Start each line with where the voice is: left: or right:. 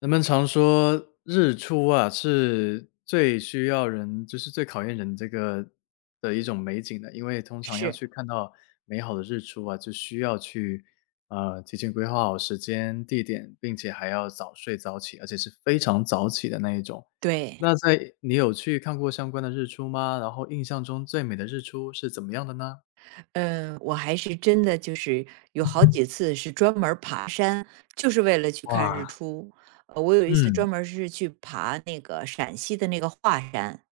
left: 人们常说日出啊，是最需要人就是最考验人这个的一种美景的。因为通常要
right: 是，
left: 去看到美好的日出啊，就需要去，提前规划好时间、地点，并且还要早睡早起，而且是非常早起的那一种。
right: 对，
left: 那在你有去看过相关的日出吗？然后印象中最美的日出是怎么样的呢？
right: 嗯，我还是真的就是有好几次是专门儿爬山，就是为了去看日
left: 哇，
right: 出。我有一次
left: 嗯，
right: 专门儿是去爬那个陕西的那个华山，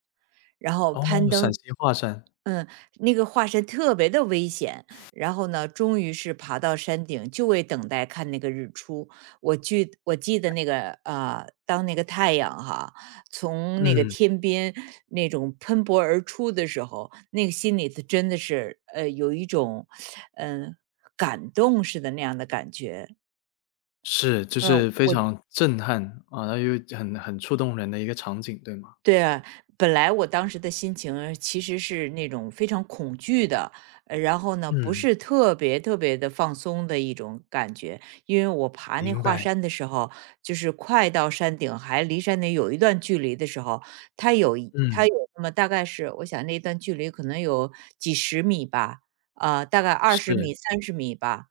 right: 然后
left: 哦，
right: 攀
left: 陕
right: 登，
left: 西华山，
right: 嗯，那个华山特别的危险，然后呢，终于是爬到山顶，就为等待看那个日出。我记得那个当那个太阳哈，从那个
left: 嗯。
right: 天边那种喷薄而出的时候，那个心里头真的是，有一种，嗯、呃感动似的那样的感觉。
left: 是，就
right: 呃，
left: 是非
right: 我
left: 常震撼啊，然后又很触动人的一个场景，对吗？
right: 对啊，本来我当时的心情其实是那种非常恐惧的，然后呢，不
left: 嗯，
right: 是特别特别的放松的一种感觉，因为我爬那
left: 明
right: 华
left: 白，
right: 山的时候，就是快到山顶，还离山顶有一段距离的时候，它有一它
left: 嗯，
right: 有那么大概是，我想那段距离可能有几十米吧，啊、大概二十
left: 是，
right: 米、30米吧，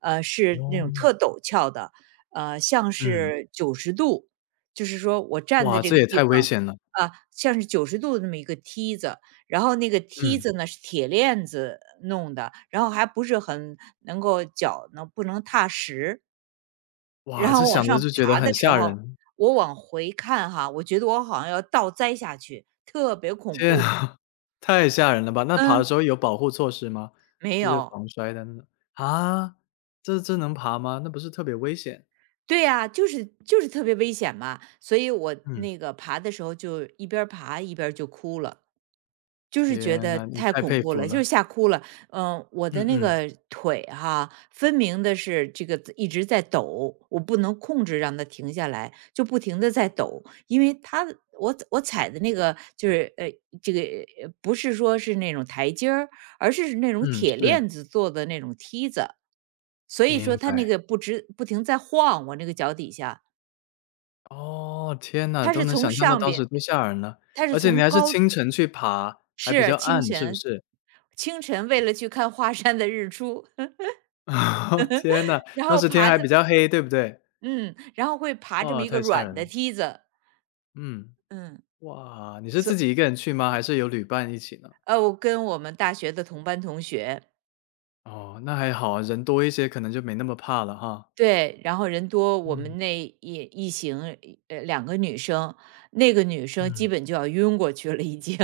right: 是那种
left: 哦，
right: 特陡峭的，像
left: 嗯。
right: 是九十度，就是说我站
left: 哇，
right: 在这
left: 这
right: 个
left: 也
right: 地
left: 太危
right: 方。
left: 险了，
right: 啊，像是九十度的那么一个梯子，然后那个梯
left: 嗯，
right: 子呢，是铁链子弄的，然后还不是很能够脚呢，不能踏实。
left: 哇，
right: 然
left: 这
right: 后往
left: 想着
right: 上
left: 就觉得
right: 爬的
left: 很
right: 时
left: 吓
right: 候，
left: 人，
right: 我往回看哈，我觉得我好像要倒栽下去，特别恐
left: 天
right: 怖。
left: 啊，太吓人了吧？那爬的
right: 嗯，
left: 时候有保护措施吗？
right: 没
left: 就是
right: 有。
left: 防摔的那种啊？这能爬吗？那不是特别危险？
right: 对呀，就是特别危险嘛，所以我
left: 嗯。
right: 那个爬的时候就一边儿爬一边儿就哭了。就是觉
left: 天
right: 得
left: 呐，你
right: 太
left: 太
right: 恐
left: 佩
right: 怖
left: 服
right: 了，就是
left: 了，
right: 吓哭了。嗯，我的
left: 嗯
right: 那
left: 嗯，
right: 个腿哈，分明的是这个一直在抖，我不能控制让它停下来，就不停的在抖，因为它我踩的那个这个不是说是那种台阶儿，而是那种
left: 嗯，
right: 铁
left: 是，
right: 链子做的那种梯子，所以说
left: 明
right: 它那
left: 白。
right: 个不直不停在晃，我那个脚底下，
left: 哦，天呐，
right: 它
left: 都
right: 是
left: 能
right: 从
left: 想象到
right: 上
left: 当
right: 边，
left: 时多吓人了，
right: 它是
left: 而且你
right: 从
left: 还是
right: 高
left: 清晨去爬，还比
right: 是，
left: 较
right: 清
left: 暗，是不
right: 晨，
left: 是？
right: 清晨为了去看华山的日出，
left: 天呐，
right: 然
left: 当
right: 后
left: 时天
right: 爬
left: 还比
right: 着
left: 较黑，对不对？
right: 嗯，然后会爬这么
left: 哇，
right: 一个
left: 太吓
right: 软
left: 人
right: 的
left: 了。
right: 梯子，
left: 嗯，
right: 嗯，
left: 哇，你是
right: 所
left: 自己一个人去吗？还是有旅伴一起呢？
right: 我跟我们大学的同班同学，
left: 哦，那还好啊，人多一些可能就没那么怕了哈。
right: 对，然后人多，我
left: 嗯，
right: 们那一行，两个女生，那个女生基
left: 嗯。
right: 本就要晕过去了，已经。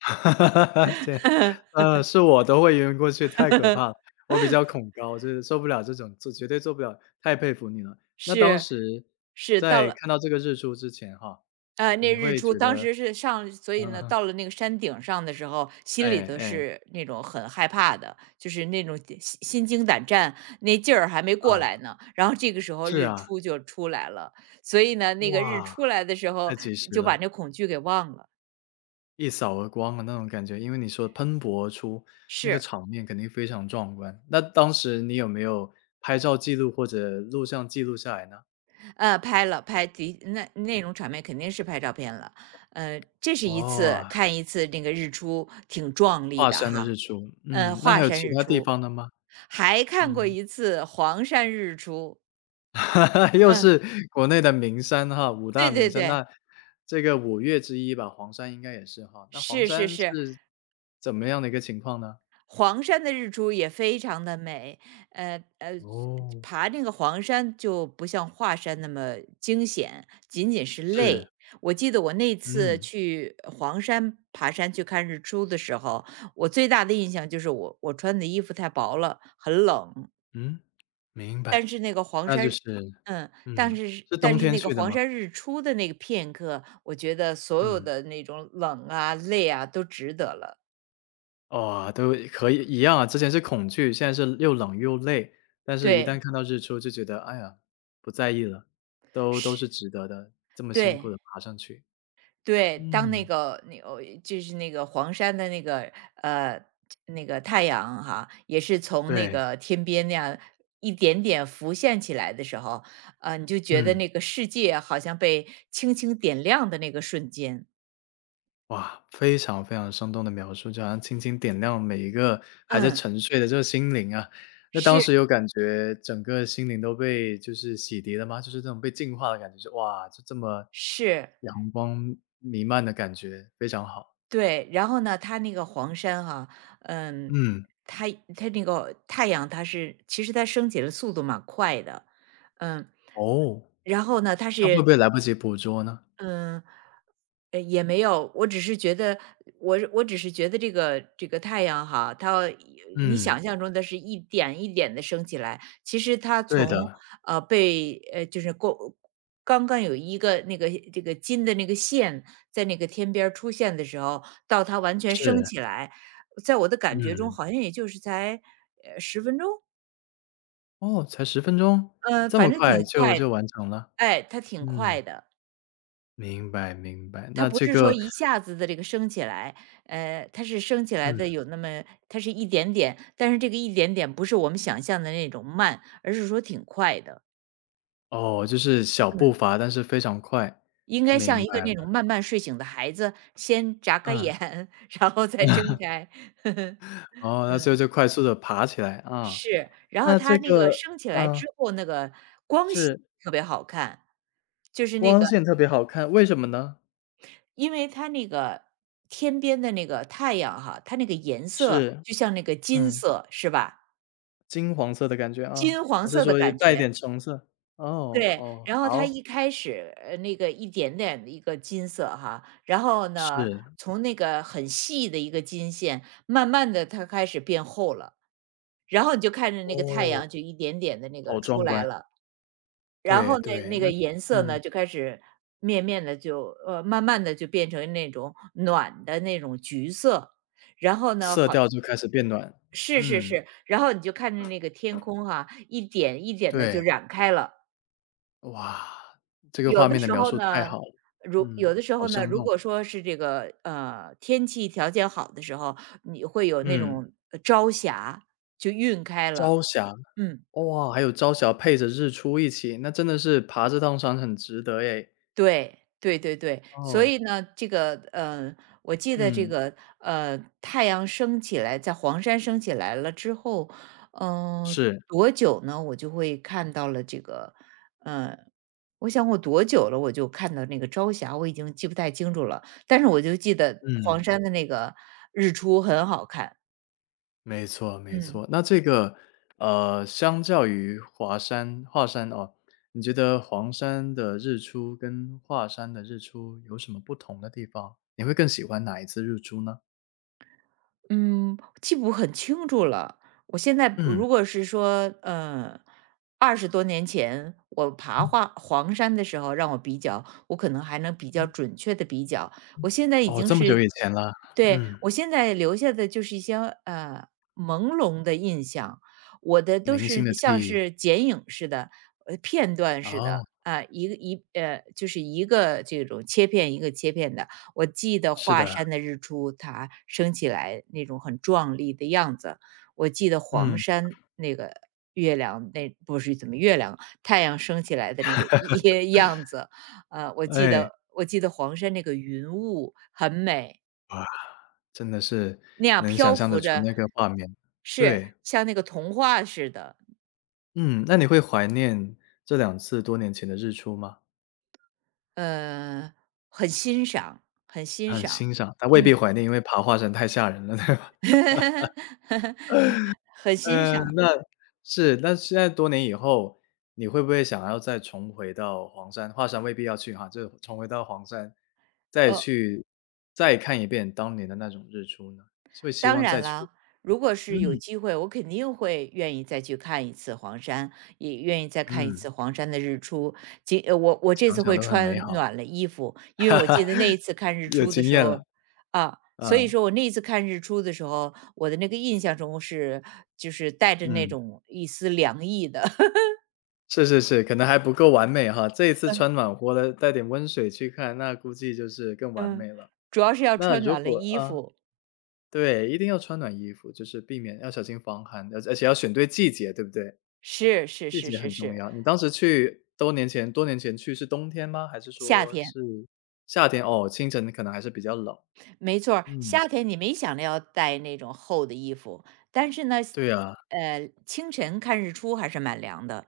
left: 哈，天，是我都会晕过去，太可怕了我比较恐高，就是受不了这种，做绝对做不了，太佩服你了。那当
right: 是，
left: 时
right: 是，到
left: 在
right: 了
left: 看到这个日出之前哈，
right: 呃，那
left: 你
right: 日
left: 会
right: 出
left: 觉
right: 当
left: 得，
right: 时是上所以呢，
left: 嗯，
right: 到了那个山顶上的时候，心里
left: 哎
right: 头
left: 哎，
right: 是那种很害怕的，就是那种心惊胆战，那劲儿还没过
left: 啊，
right: 来呢。然后这个时候
left: 是
right: 日
left: 啊，
right: 出就出来了，所以呢，那个日
left: 哇，
right: 出来的时
left: 太
right: 候
left: 及时
right: 就把
left: 了，
right: 那恐惧给忘了。
left: 一扫而光的那种感觉。因为你说喷薄而出，那个
right: 是，
left: 场面肯定非常壮观。那当时你有没有拍照记录或者录像记录下来呢？
right: 拍了拍的那种场面肯定是拍照片了。这是一次
left: 哦，
right: 看一次那个日出，挺壮丽
left: 华
right: 的
left: 山的
right: 哈。
left: 日出，嗯，那还
right: 华
left: 有
right: 山
left: 其
right: 日
left: 他地
right: 出。
left: 方的吗？
right: 还看过
left: 嗯，
right: 一次黄山日出，
left: 又
right: 嗯，
left: 是国内的名山哈，五大
right: 对
left: 名
right: 对
left: 山，
right: 对，
left: 那这个五岳之一吧，黄山应该也是哈，那黄
right: 是是
left: 山
right: 是，
left: 是怎么样的一个情况呢？
right: 黄山的日出也非常的美，呃呃，
left: 哦，
right: 爬那个黄山就不像华山那么惊险，仅仅是
left: 是，
right: 累。我记得我那次
left: 嗯，
right: 去黄山爬山去看日出的时候，我最大的印象就是我穿的衣服太薄了，很冷。
left: 嗯，明
right: 但
left: 白，
right: 是那个黄
left: 那就
right: 山
left: 是
right: 但
left: 嗯，
right: 是
left: 是冬
right: 但是
left: 天
right: 那个
left: 去的
right: 黄
left: 吗？
right: 山日出的那个片刻，我觉得所有
left: 嗯。
right: 的那种冷啊、累啊都值得了。
left: 哦，都可以一样啊，之前是恐惧，现在是又冷又累，但是一旦
right: 对，
left: 看到日出就觉得，哎呀，不在意了，都
right: 是
left: 是值得的，这么辛苦的
right: 对，
left: 爬上去。
right: 对，当那
left: 嗯，
right: 个那哦，就是那个黄山的呃，那个太阳哈，也是从那
left: 对，
right: 个天边那样一点点浮现起来的时候，你就觉得
left: 嗯，
right: 那个世界好像被轻轻点亮的那个瞬间。
left: 哇，非常非常生动的描述，就好像轻轻点亮每一个还在
right: 嗯，
left: 沉睡的这个心灵啊。那当
right: 是，
left: 时有感觉整个心灵都被就是洗涤了吗？就是这种被净化的感觉，就哇，就这么
right: 是。
left: 阳光弥漫的感觉，非常好。
right: 对，然后呢，它那个黄山哈、嗯，
left: 嗯，
right: 它它那个太阳，其实它升起的速度蛮快的，嗯，
left: 哦。
right: 然后呢，它
left: 那会不
right: 是
left: 会来不及捕捉呢？
right: 嗯呃，也没有，我只是觉得，我只是觉得这个太阳哈，你
left: 嗯，
right: 想象中的是一点一点的升起来，其实它
left: 对
right: 从，
left: 的，
right: 呃，被呃，就是过刚刚有一个这个金的那个线在那个天边儿出现的时候，到它完全升
left: 是，
right: 起来，在我的感觉中
left: 嗯，
right: 好像也就是才，十分钟？
left: 哦，才十分钟？这么
right: 反正
left: 快
right: 挺
left: 就
right: 快，
left: 就完成了？
right: 哎，它挺
left: 嗯，
right: 快的。
left: 明白明白，
right: 它
left: 那
right: 不
left: 这
right: 是说
left: 个
right: 一下子的这个升起来，它是升起来
left: 嗯，
right: 的有那么它是一点点，但是这个一点点不是我们想象的那种慢，而是说挺快的。
left: 哦，就是小步
right: 嗯，
left: 伐，但是非常快，
right: 应该像
left: 明
right: 一个
left: 白了，
right: 那种慢慢睡醒的孩子，先眨个
left: 嗯，
right: 眼，然后再睁开。
left: 哦，那最后就快速的爬起来，啊，
right: 是，然后
left: 那这
right: 它那个
left: 个
right: 升起来
left: 嗯，
right: 之后，那个光线
left: 是，
right: 特别好看，就是那
left: 光
right: 个，
left: 线特别好看，为什么呢？
right: 因为它那个天边的那个太阳哈，它那个颜色
left: 是，
right: 就像那个金
left: 嗯，
right: 色，是吧？
left: 金黄色的感觉啊，
right: 金黄
left: 还是
right: 色的
left: 说也
right: 感
left: 带一
right: 觉，
left: 点橙色？哦
right: 对。
left: 哦，
right: 然后它
left: 好，
right: 一开始，那个一点点的一个金色哈，然后呢，
left: 是。
right: 从那个很细的一个金线，慢慢的它开始变厚了，然后你就看着那个太
left: 哦，
right: 阳就一点点的那个
left: 好
right: 出
left: 壮观，
right: 来了，然
left: 对
right: 后那
left: 对，
right: 那
left: 那
right: 个颜色呢，
left: 嗯，
right: 就开始面面的就呃，慢慢的就变成那种暖的那种橘色。然后呢，
left: 色调就开始变暖，
right: 是是
left: 嗯，
right: 是，然后你就看着那个天空哈，一点一点的就
left: 对，
right: 染开了。
left: 哇，这个
right: 有
left: 画
right: 的
left: 面的
right: 时
left: 描
right: 候
left: 述太
right: 呢，
left: 好了，嗯，好生
right: 如
left: 动，
right: 果说是这个天气条件好的时候，你会有那
left: 嗯，
right: 种朝霞就晕开了，
left: 朝霞，
right: 嗯。
left: 哇，还有朝霞配着日出一起，那真的是爬这趟山很值得诶。
right: 对，对对对，所
left: 哦，
right: 以呢，我记得
left: 嗯，
right: 太阳升起来，在黄山升起来了之后，嗯，
left: 是，
right: 多久呢？我就会看到了这个，嗯，我想我多久了，我就看到那个朝霞，我已经记不太清楚了，但是我就记得黄
left: 嗯。
right: 山的那个日出很好看，
left: 没错没
right: 嗯。
left: 错。那这个，相较于华山哦，你觉得黄山的日出跟华山的日出有什么不同的地方？你会更喜欢哪一次日出呢？
right: 嗯，记不很清楚了。我现在
left: 嗯，
right: 如果是说，20多年前我爬黄山的时候让我比较，我可能还能比较准确的比较。我现在已
left: 哦，
right: 经
left: 这么久
right: 是
left: 以前了，
right: 对，
left: 嗯，
right: 我现在留下的就是一些，呃，朦胧的印象，我的都
left: 零星的
right: 是
left: 记
right: 像
left: 忆。
right: 是剪影似的，片段似
left: 哦，
right: 的，啊，一个一呃，就是一个这种切片一个切片的。我记得
left: 是
right: 华
left: 的，
right: 山的日出，它升起来那种很壮丽的样子。我记得黄
left: 嗯，
right: 山那个月亮，那不是怎么月亮，太阳升起来的那个一 样子。我记
left: 哎，
right: 得我记得黄山那个云雾很美，
left: 哇，真的是
right: 那样
left: 能想
right: 漂
left: 象得
right: 浮
left: 出
right: 着，
left: 那个画面。
right: 是
left: 对，
right: 像那个童话似的，
left: 嗯，那你会怀念这两次多年前的日出吗？
right: 呃，很欣赏，很欣
left: 很
right: 赏，
left: 欣赏，但未必
right: 嗯，
left: 怀念，因为爬华山太吓人了，对吧？
right: 很欣
left: 嗯，
right: 赏，
left: 那是，那现在多年以后，你会不会想要再重回到黄山？华山未必要去哈，就是重回到黄山，再
right: 哦。
left: 去再看一遍当年的那种日出呢？就希
right: 当
left: 望再
right: 然
left: 去
right: 了，如果
left: 嗯，
right: 是有机会，我肯定会愿意再去看一次黄山，也愿意再看一
left: 嗯，
right: 次黄山的日出。我这
left: 想
right: 次
left: 想
right: 会
left: 都很美
right: 穿
left: 好，
right: 暖了衣服，因为我记得那一次看日
left: 有
right: 出的
left: 经
right: 时
left: 验
right: 候，
left: 了，
right: 啊，
left: 啊，
right: 所以说我那一次看日出的时候，我的那个印象中是带着那
left: 嗯，
right: 种一丝凉意的，
left: 是是是，可能还不够完美哈，这一次穿 暖和的带点温水去看，那估计就是更完
right: 嗯，
left: 美了。
right: 主要是要
left: 那
right: 穿
left: 如
right: 暖了
left: 果
right: 衣
left: 啊
right: 服，
left: 对，一定要穿暖衣服，就是避免要小心防寒，而且要选对季节，对不对？
right: 是是
left: 季
right: 是
left: 节
right: 是
left: 很重
right: 是，
left: 要。你当时去多年前去是冬天吗？还是
right: 夏
left: 说
right: 天。
left: 是夏天？哦，清晨可能还是比较冷。
right: 没错儿
left: 嗯，
right: 夏天你没想着要带那种厚的衣服，但是呢，
left: 对呀。
right: 清晨看日出还是蛮凉的。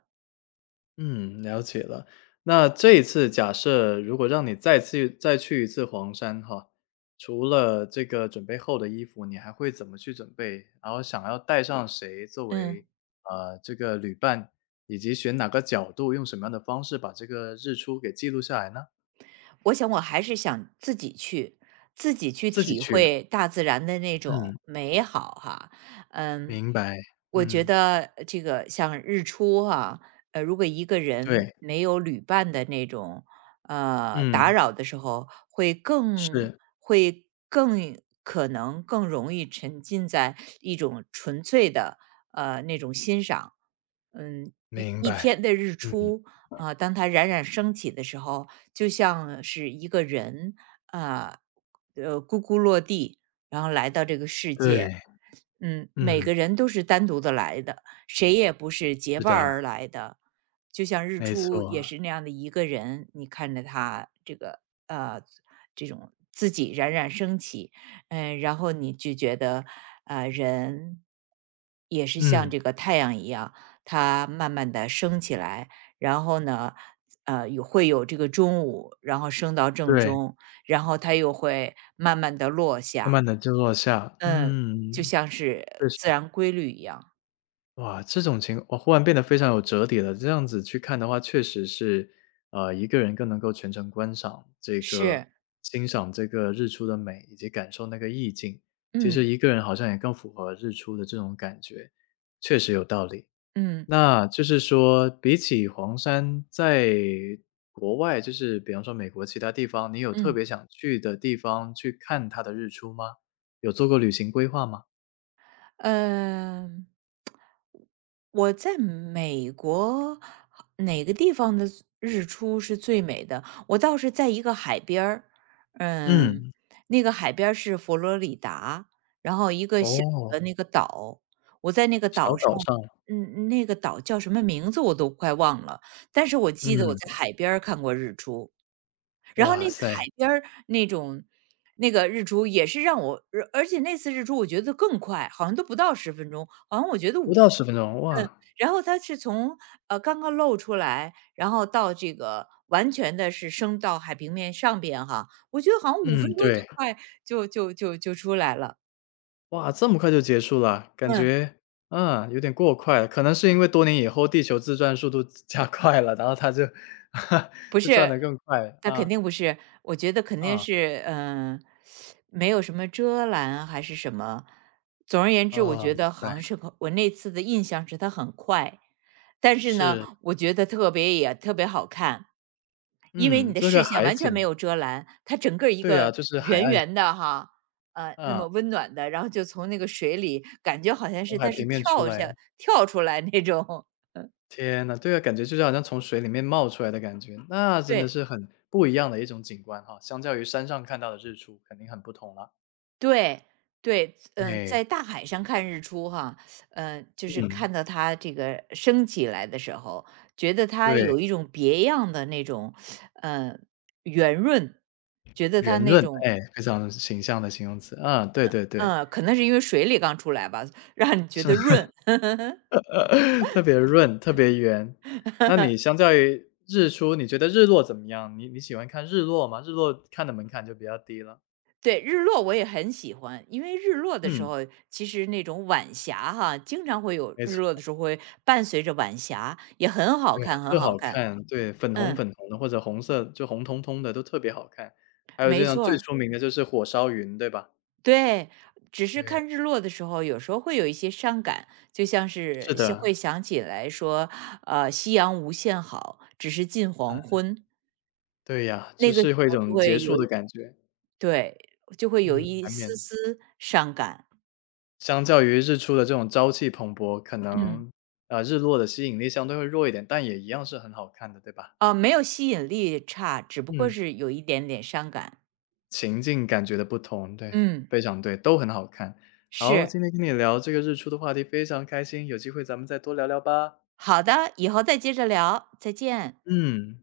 left: 嗯，了解了。那这一次假设如果让你再次再去一次黄山哈，除了这个准备厚的衣服，你还会怎么去准备？然后想要带上谁作
right: 嗯。
left: 为，这个旅伴，以及选哪个角度，用什么样的方式把这个日出给记录下来呢？
right: 我想我还是想自己去，自己去
left: 自己
right: 体
left: 去
right: 会 大自然的那种
left: 嗯，
right: 美好哈。嗯，
left: 明白，
right: 我觉
left: 嗯，
right: 得这个像日出哈、如果一个人
left: 对，
right: 没有旅伴的那种打
left: 嗯，
right: 扰的时候，会更
left: 是，
right: 会更可能更容易沉浸在一种纯粹的那种欣赏。嗯，一
left: 明
right: 一
left: 白，
right: 天的日
left: 嗯，
right: 出啊、当它冉冉升起的时候，就像是一个人啊，咕咕落地，然后来到这个世界。
left: 对，
right: 嗯，每
left: 嗯，
right: 个人都是单独的来的，谁也不是结
left: 是
right: 伴儿
left: 的，
right: 而来的。就像日
left: 没
right: 出也
left: 错，
right: 是那样的一个人，你看着他这个呃这种自己冉冉升起，嗯，然后你就觉得人也是像
left: 嗯，
right: 这个太阳一样，它慢慢的升起来，然后呢，会有这个中午，然后升到正
left: 对。
right: 中，然后它又会慢慢的落
left: 慢
right: 下，
left: 慢的就落下，
right: 嗯，就
left: 嗯，
right: 像
left: 确
right: 是
left: 实。
right: 自然规律一样。
left: 哇，这种情况哇，忽然变得非常有哲理了，这样子去看的话，确实是，一个人更能够全程观赏这个
right: 是，
left: 欣赏这个日出的美，以及感受那个意境。其实
right: 嗯，
left: 一个人好像也更符合日出的这种感觉，确实有道理。
right: 嗯，
left: 那就是说，比起黄山，在国外，就是比方说美国其他地方，你有特
right: 嗯。
left: 别想去的地方去看它的日出吗？有做过旅行规划吗？
right: 嗯，我在美国哪个地方的日出是最美的？我倒是在一个海边儿，嗯，
left: 嗯，
right: 那个海边儿是佛罗里达，然后一个小
left: 哦，
right: 的那个岛，我在那个
left: 小
right: 岛上，
left: 岛上，
right: 嗯，那个岛叫什么名字我都快忘了，但是我
left: 嗯，
right: 记得我在海边儿看过日出，然后
left: 哇
right: 那次海
left: 塞，
right: 边儿那个日出也是让我而而且那次日出我觉得更快，好像都不到十分钟，好像我觉得
left: 不
right: 五，
left: 到十分钟，
right: 嗯，
left: 哇，
right: 然后它是从，刚刚露出来，然后到这个完全的是升到海平面上边哈，我觉得好像五分
left: 嗯，
right: 钟就
left: 对，
right: 快就出来了，
left: 哇，这么快就结束了，感
right: 嗯。
left: 觉，啊，有点过快了，可能是因为多年以后地球自转速度 加快了，然后它就
right: 不
left: 就转
right: 是，
left: 得更快，
right: 那肯
left: 啊，
right: 定不是。我觉得肯定
left: 啊，
right: 是，没有什么遮拦还是什么。总而言之，我
left: 哦，
right: 觉
left: 明
right: 得好
left: 白，
right: 像是个我那次的印象是它很快，但是呢，
left: 是，
right: 我觉得特别也特别好看，因为
left: 嗯，
right: 你的
left: 这个
right: 视线
left: 海
right: 完全没
left: 景，
right: 有遮拦，它整个一
left: 对呀，
right: 个
left: 就是海
right: 圆
left: 岸
right: 圆的哈。那
left: 啊，
right: 么温暖的，然后就从那个水里，感觉好像是
left: 从海
right: 它是
left: 平面出
right: 跳
left: 来。
right: 下跳出来那种，
left: 天呐，对啊，感觉就是好像从水里面冒出来的感觉，那 真的
right: 对，
left: 是很不一样的一种景观哈，相较于山上看到的日出肯定很不同了。
right: 对，对，嗯、
left: 哎，
right: 在大海上看日出哈，嗯，就是
left: 嗯，
right: 看到它这个升起来的时候，觉得它
left: 对，
right: 有一种别样的那种，嗯，圆润，觉得它
left: 圆
right: 那
left: 润，
right: 种，
left: 哎，非常形象的形容词，啊，对对对，
right: 嗯、可能是因为水里刚出来吧，让你觉
left: 是
right: 得润。
left: 特别润，特别圆。那你 相较于日出，你觉得日落怎么样？你喜欢看日落吗？日落看的门槛就比较低了。
right: 对，日落我也很喜欢，因为日落的时
left: 嗯，
right: 候，其实那种晚霞哈，经常会有
left: 没
right: 日
left: 错。
right: 落的时候会伴随着晚霞，也很好
left: 对啊，
right: 看，很
left: 特好
right: 好看。
left: 看，对，粉红
right: 嗯，
left: 粉红的或者红色就红彤彤的都特别好看。还有这
right: 没
left: 样
right: 错
left: 最
right: 儿
left: 出名的就是火烧云，对吧？
right: 对，只是看
left: 对，
right: 日落的时候，有时候会有一些伤感，就像
left: 是
right: 是会
left: 的，
right: 想起来说，夕阳无限好，只是近
left: 嗯，
right: 黄昏。
left: 对呀，就
right: 那个时
left: 是会一
right: 候就
left: 种结
right: 会
left: 束的感觉，
right: 对，就会有
left: 嗯，
right: 一
left: 难免。
right: 丝丝伤感。
left: 相较于日出的这种朝气蓬勃，可
right: 嗯，
left: 能，啊日落的吸引力相对会弱一点，但也一样是很好看的，对吧？
right: 没有吸引力差，只不过
left: 嗯，
right: 是有一点点伤感。
left: 情境感觉的不同，对，
right: 嗯，
left: 非常对，都很好看。好，
right: 是。
left: 今天跟你聊这个日出的话题非常开心，有机会咱们再多聊聊吧。
right: 好的，以后再接着聊，再见。
left: 嗯。